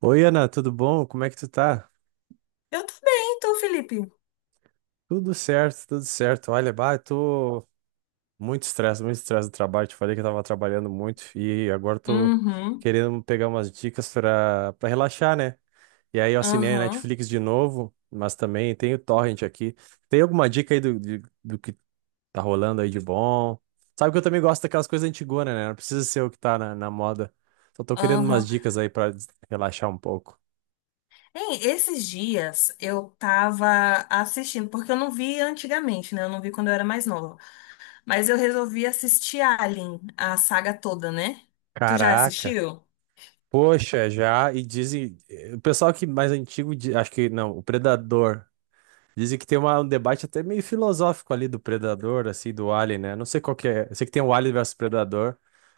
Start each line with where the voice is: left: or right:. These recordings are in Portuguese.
right: Oi, Ana, tudo bom? Como é que tu tá?
left: Eu tô bem, tô, Felipe.
right: Tudo certo, tudo certo. Olha, bah, eu tô muito estresse do trabalho. Te falei que eu tava trabalhando muito e agora eu tô
left: Uhum,
right: querendo pegar umas dicas pra relaxar, né? E aí eu assinei a
left: uhum,
right: Netflix de novo, mas também tem o Torrent aqui. Tem alguma dica aí do que tá rolando aí de bom? Sabe que eu também gosto daquelas coisas antigonas, né? Não precisa ser o que tá na moda. Só tô querendo umas
left: uhum.
right: dicas aí pra relaxar um pouco.
left: Hein, esses dias eu tava assistindo, porque eu não vi antigamente, né? Eu não vi quando eu era mais nova. Mas eu resolvi assistir Alien, a saga toda, né? Tu já
right: Caraca!
left: assistiu?
right: Poxa, já, e dizem, o pessoal que mais antigo, acho que não, o Predador, dizem que tem um debate até meio filosófico ali do Predador, assim, do Alien, né? Não sei qual que é, eu sei que tem o Alien versus Predador,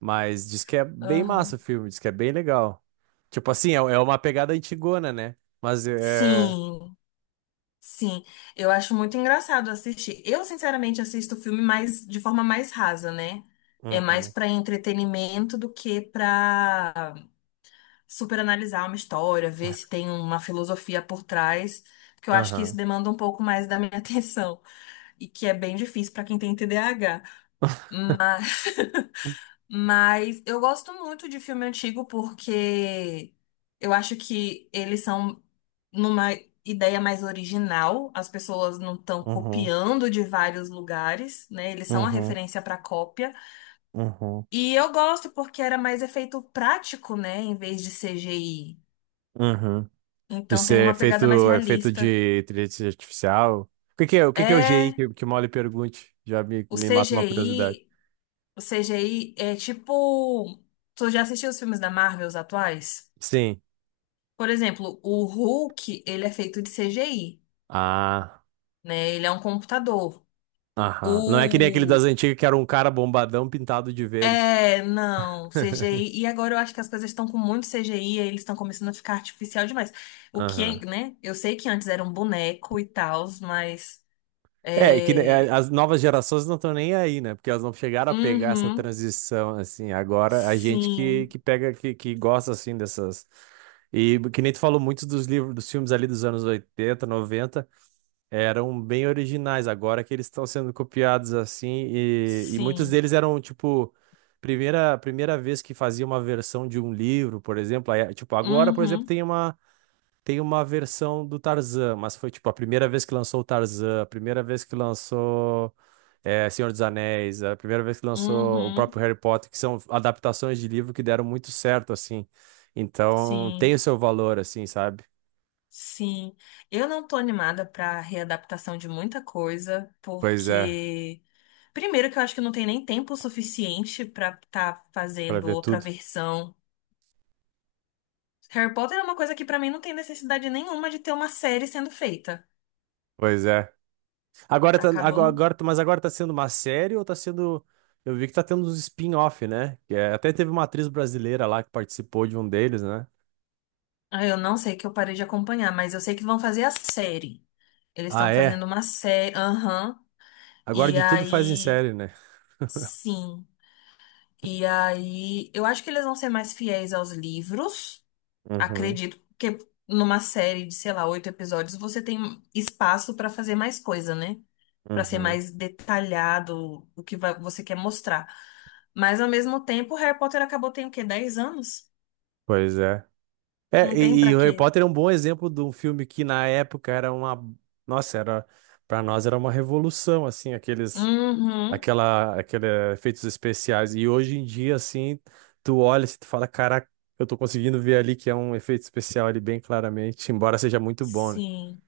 right: mas diz que é bem massa o
left: Uhum.
right: filme, diz que é bem legal. Tipo assim, é uma pegada antigona, né? Mas é...
left: Sim, sim. Eu acho muito engraçado assistir. Eu, sinceramente, assisto filme mais, de forma mais rasa, né? É mais
right: Uhum,
left: pra entretenimento do que pra super analisar uma história, ver se tem uma filosofia por trás, porque eu acho que isso
right: aham,
left: demanda um pouco mais da minha atenção e que é bem difícil para quem tem TDAH. Mas eu gosto muito de filme antigo porque eu acho que eles são numa ideia mais original, as pessoas não estão
right: uhum,
left: copiando de vários lugares, né? Eles são a
right: uhum,
left: referência para cópia.
right: uhum, uhum,
left: E eu gosto porque era mais efeito prático, né, em vez de CGI.
right: uhum. De
left: Então tem
right: ser
left: uma pegada mais
right: feito, é feito
left: realista.
right: de inteligência artificial. O que que é o GI
left: É,
right: que o Molly pergunte? Já me,
left: o
right: me mata uma curiosidade.
left: CGI é tipo, tu já assistiu os filmes da Marvel, os atuais?
right: Sim.
left: Por exemplo, o Hulk, ele é feito de CGI,
right: Ah,
left: né? Ele é um computador.
right: aham. Não é que nem aquele das
left: O
right: antigas que era um cara bombadão pintado de verde.
left: É, não, CGI. E agora eu acho que as coisas estão com muito CGI, aí eles estão começando a ficar artificial demais. O que, é,
right: Aham.
left: né? Eu sei que antes era um boneco e tal, mas
right: É, que é,
left: é,
right: as novas gerações não estão nem aí, né? Porque elas não chegaram a pegar essa
left: uhum,
right: transição, assim. Agora, a gente que,
left: sim.
right: que pega, que gosta, assim, dessas... E que nem tu falou muito dos livros, dos filmes ali dos anos 80 90 eram bem originais, agora que eles estão sendo copiados assim, e muitos
left: Sim.
right: deles eram, tipo, primeira vez que fazia uma versão de um livro, por exemplo, aí, tipo, agora, por exemplo,
left: Uhum,
right: tem uma versão do Tarzan, mas foi, tipo, a primeira vez que lançou o Tarzan, a primeira vez que lançou Senhor dos Anéis, a primeira vez que lançou o
left: uhum,
right: próprio Harry Potter, que são adaptações de livro que deram muito certo, assim, então
left: sim,
right: tem o seu valor, assim, sabe?
left: sim. Eu não tô animada pra readaptação de muita coisa,
right: Pois é,
left: porque primeiro que eu acho que não tem nem tempo suficiente pra tá
right: para
left: fazendo
right: ver
left: outra
right: tudo.
left: versão. Harry Potter é uma coisa que pra mim não tem necessidade nenhuma de ter uma série sendo feita.
right: Pois é. Agora tá, agora,
left: Acabou.
right: agora tá- Mas agora tá sendo uma série ou tá sendo. Eu vi que tá tendo uns spin-off, né? Até teve uma atriz brasileira lá que participou de um deles, né?
left: Ah, eu não sei que eu parei de acompanhar, mas eu sei que vão fazer a série. Eles
right: Ah,
left: estão
right: é?
left: fazendo uma série, aham.
right: Agora
left: E
right: de tudo faz em
left: aí,
right: série, né?
left: sim. E aí, eu acho que eles vão ser mais fiéis aos livros,
right: Uhum,
left: acredito, porque numa série de, sei lá, oito episódios, você tem espaço pra fazer mais coisa, né? Pra ser
right: uhum.
left: mais detalhado o que você quer mostrar. Mas ao mesmo tempo, Harry Potter acabou tem o quê? 10 anos?
right: Pois é. É,
left: Não tem
right: e
left: pra
right: o Harry
left: quê?
right: Potter é um bom exemplo de um filme que na época era uma. Nossa, era. Pra nós era uma revolução, assim, aqueles.
left: Uhum.
right: Aquele efeitos especiais. E hoje em dia, assim, tu olha e tu fala, caraca, eu tô conseguindo ver ali que é um efeito especial ali bem claramente, embora seja muito bom, né?
left: Sim.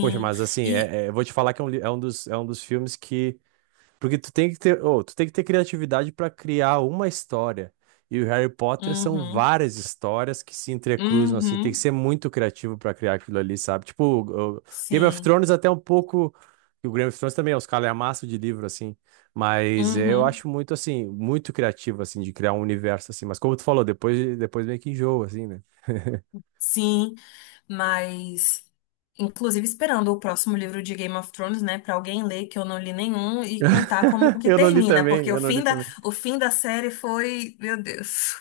right: Poxa, mas assim,
left: E
right: eu vou te falar que é é é um dos filmes que porque tu tem que ter, ô, tu tem que ter criatividade para criar uma história. E o Harry Potter são
left: uhum.
right: várias histórias que se entrecruzam, assim. Tem que
left: Uhum.
right: ser muito criativo para criar aquilo ali, sabe? Tipo, o Game of
left: Sim.
right: Thrones até um pouco. E o Game of Thrones também é uns calhamaços de livro, assim. Mas eu
left: Uhum.
right: acho muito, assim, muito criativo, assim, de criar um universo, assim. Mas como tu falou, depois, depois meio que enjoa, assim, né?
left: Sim. Mas, inclusive, esperando o próximo livro de Game of Thrones, né, pra alguém ler, que eu não li nenhum, e contar como que
right: Eu não li
left: termina,
right: também,
left: porque o
right: eu não li
left: fim da,
right: também.
left: o fim da série foi, meu Deus.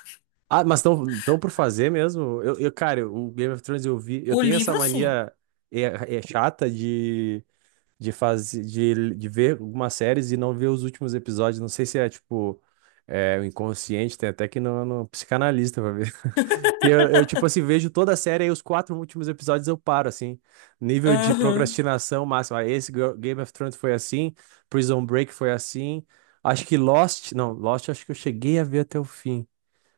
right: Ah, mas estão tão por fazer mesmo? Cara, o Game of Thrones eu vi. Eu
left: O
right: tenho essa
left: livro, sim.
right: mania é, é chata de ver algumas séries e não ver os últimos episódios. Não sei se é tipo. É, o inconsciente, tem até que no, no psicanalista pra ver. Tipo assim, vejo toda a série e os quatro últimos episódios eu paro, assim. Nível de
left: Aham.
right: procrastinação máximo. Ah, Game of Thrones foi assim, Prison Break foi assim. Acho que Lost, não, Lost acho que eu cheguei a ver até o fim.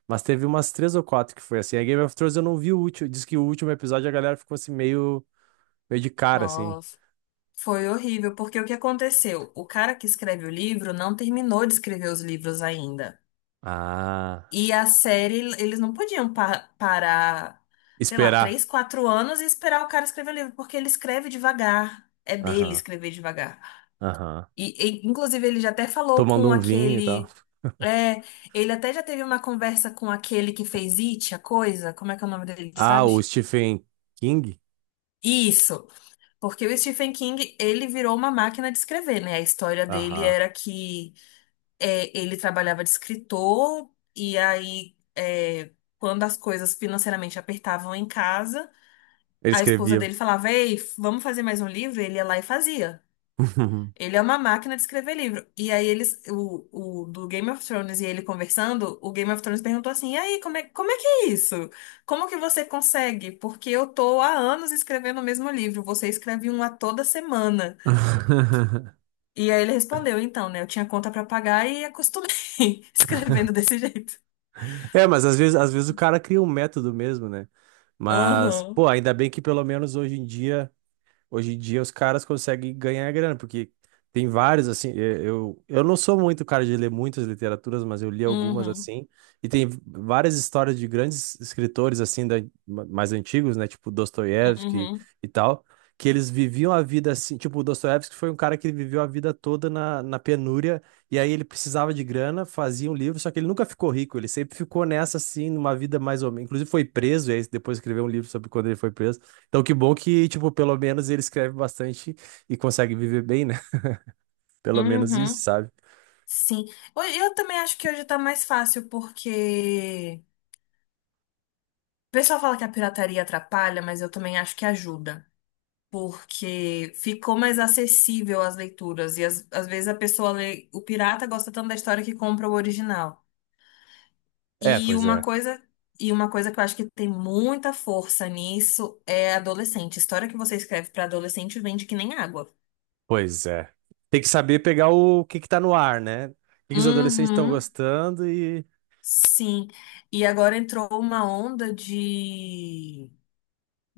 right: Mas teve umas três ou quatro que foi assim. A Game of Thrones eu não vi o último. Diz que o último episódio a galera ficou assim meio, de cara, assim.
left: Nossa, foi horrível, porque o que aconteceu? O cara que escreve o livro não terminou de escrever os livros ainda.
right: Ah,
left: E a série, eles não podiam parar, sei lá, três,
right: esperar.
left: quatro anos e esperar o cara escrever o livro, porque ele escreve devagar. É dele
right: Aham,
left: escrever devagar.
right: aham.
left: E, inclusive, ele já até falou
right: Tomando
left: com
right: um vinho e tal.
left: aquele. É, ele até já teve uma conversa com aquele que fez It, a coisa. Como é que é o nome dele,
right: Ah, o
left: sabes?
right: Stephen King?
left: Isso, porque o Stephen King, ele virou uma máquina de escrever, né? A história dele
right: Aham.
left: era que ele trabalhava de escritor, e aí, quando as coisas financeiramente apertavam em casa,
right: Ele
left: a esposa
right: escrevia.
left: dele falava: "Ei, vamos fazer mais um livro?" Ele ia lá e fazia. Ele é uma máquina de escrever livro. E aí eles, o do Game of Thrones e ele conversando, o Game of Thrones perguntou assim: "E aí, como é que é isso? Como que você consegue? Porque eu tô há anos escrevendo o mesmo livro, você escreve um a toda semana". E aí ele respondeu: "Então, né, eu tinha conta pra pagar e acostumei escrevendo desse jeito".
right: É, mas às vezes o cara cria um método mesmo, né? Mas,
left: Aham.
right: pô, ainda bem que pelo menos hoje em dia. Hoje em dia os caras conseguem ganhar grana, porque tem vários, assim, eu não sou muito cara de ler muitas literaturas, mas eu li algumas,
left: Uhum.
right: assim, e tem várias histórias de grandes escritores, assim, mais antigos, né, tipo Dostoiévski
left: Uhum.
right: e tal, que eles viviam a vida assim, tipo, o Dostoiévski foi um cara que ele viveu a vida toda na, na penúria, e aí ele precisava de grana, fazia um livro, só que ele nunca ficou rico, ele sempre ficou nessa, assim, numa vida mais ou menos, inclusive foi preso, e aí depois escreveu um livro sobre quando ele foi preso, então, que bom que, tipo, pelo menos ele escreve bastante e consegue viver bem, né? Pelo menos isso,
left: Uhum.
right: sabe?
left: Sim. Eu também acho que hoje tá mais fácil porque o pessoal fala que a pirataria atrapalha, mas eu também acho que ajuda, porque ficou mais acessível as leituras e às vezes a pessoa lê, o pirata gosta tanto da história que compra o original.
right: É,
left: E
right: pois
left: uma
right: é.
left: coisa, e uma coisa que eu acho que tem muita força nisso é adolescente. História que você escreve para adolescente vende que nem água.
right: Pois é. Tem que saber pegar o que que tá no ar, né? O que que os adolescentes estão
left: Uhum,
right: gostando e...
left: sim. E agora entrou uma onda de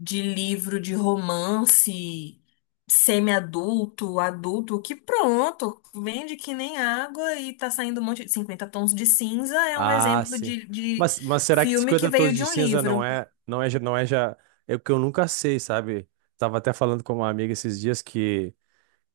left: livro de romance semi-adulto, adulto, que pronto, vende que nem água e tá saindo um monte de 50 tons de cinza é um
right: Ah,
left: exemplo
right: sim.
left: de
right: Mas, será que
left: filme que
right: 50
left: veio
right: tons
left: de
right: de
left: um
right: cinza não
left: livro.
right: é, não é, já- não é já... É o que eu nunca sei, sabe? Tava até falando com uma amiga esses dias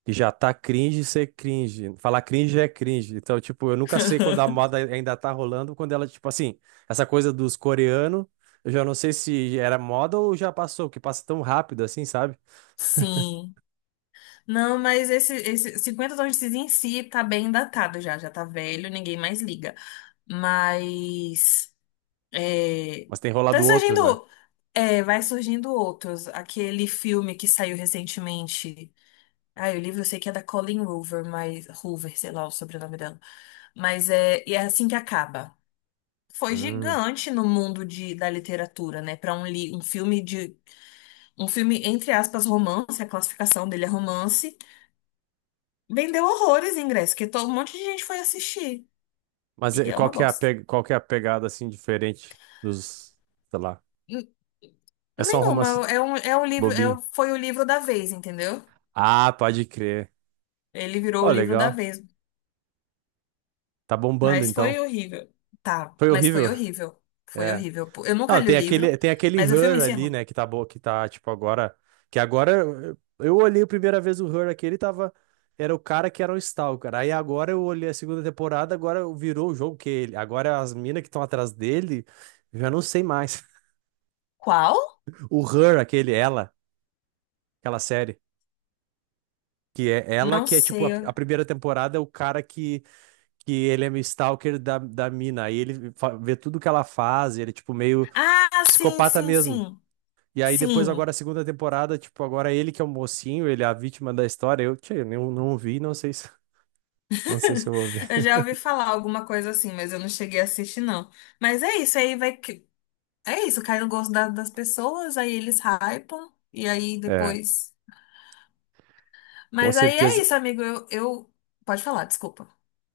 right: que já tá cringe ser cringe. Falar cringe é cringe. Então, tipo, eu nunca sei quando a moda ainda tá rolando, quando ela, tipo assim, essa coisa dos coreanos, eu já não sei se era moda ou já passou, que passa tão rápido assim, sabe?
left: Sim. Não, mas esse 50 tons de cinza em si tá bem datado já, já tá velho, ninguém mais liga. Mas é,
right: Mas tem
left: tá
right: rolado outros, né?
left: surgindo, é, vai surgindo outros. Aquele filme que saiu recentemente. Ah, o livro eu sei que é da Colleen Hoover, mas Hoover, sei lá o sobrenome dela. Mas é, e é assim que acaba. Foi
right: Hum.
left: gigante no mundo de, da literatura, né? Para um, um filme de um filme entre aspas romance, a classificação dele é romance, vendeu horrores em ingresso, que todo um monte de gente foi assistir
right: Mas
left: e é
right: qual
left: uma
right: que é
left: bosta.
right: qual que é a pegada, assim, diferente dos, sei lá,
left: N-
right: é só um romance
left: Nenhuma, é um livro,
right: bobinho.
left: é, foi o livro da vez, entendeu?
right: Ah, pode crer.
left: Ele virou o
right: Ó,
left: livro da
right: legal.
left: vez,
right: Tá bombando,
left: mas foi
right: então.
left: horrível. Tá,
right: Foi
left: mas foi
right: horrível.
left: horrível. Foi
right: É.
left: horrível. Eu nunca
right: Ah,
left: li o
right: tem aquele,
left: livro, mas o filme
right: Her ali,
left: encerrou.
right: né, que tá boa, que tá, tipo, agora. Que agora eu olhei a primeira vez o Her aqui, ele tava. Era o cara que era um Stalker. Aí agora eu olhei a segunda temporada, agora virou o jogo que ele. Agora as minas que estão atrás dele, eu já não sei mais.
left: Qual?
right: O Her, aquele, ela, aquela série. Que é ela
left: Não
right: que é tipo
left: sei.
right: a primeira temporada é o cara que ele é meio stalker da, da mina. Aí ele vê tudo que ela faz, ele é tipo meio
left: Ah, sim,
right: psicopata
left: sim,
right: mesmo.
left: sim.
right: E aí depois
left: Sim.
right: agora a segunda temporada, tipo, agora é ele que é o mocinho, ele é a vítima da história. Eu, tchê, eu não, não vi, não sei se, não sei se eu vou ver.
left: Eu já ouvi falar alguma coisa assim, mas eu não cheguei a assistir, não. Mas é isso, aí vai que. É isso, cai no gosto das pessoas, aí eles hypam, e aí
right: É,
left: depois.
right: com
left: Mas aí é
right: certeza.
left: isso, amigo. Eu. Pode falar, desculpa.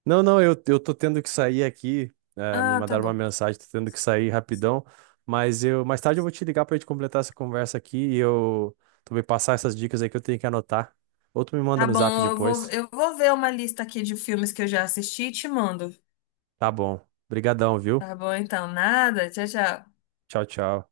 right: Não, não, eu tô tendo que sair aqui. É, me
left: Ah, tá
right: mandaram uma
left: bom.
right: mensagem, tô tendo que sair rapidão. Mas eu, mais tarde eu vou te ligar pra gente completar essa conversa aqui e eu tu vai passar essas dicas aí que eu tenho que anotar. Ou tu me manda
left: Tá
right: no zap
left: bom, eu vou,
right: depois.
left: eu vou ver uma lista aqui de filmes que eu já assisti e te mando.
right: Tá bom. Obrigadão, viu?
left: Tá bom, então, nada. Tchau, tchau.
right: Tchau, tchau.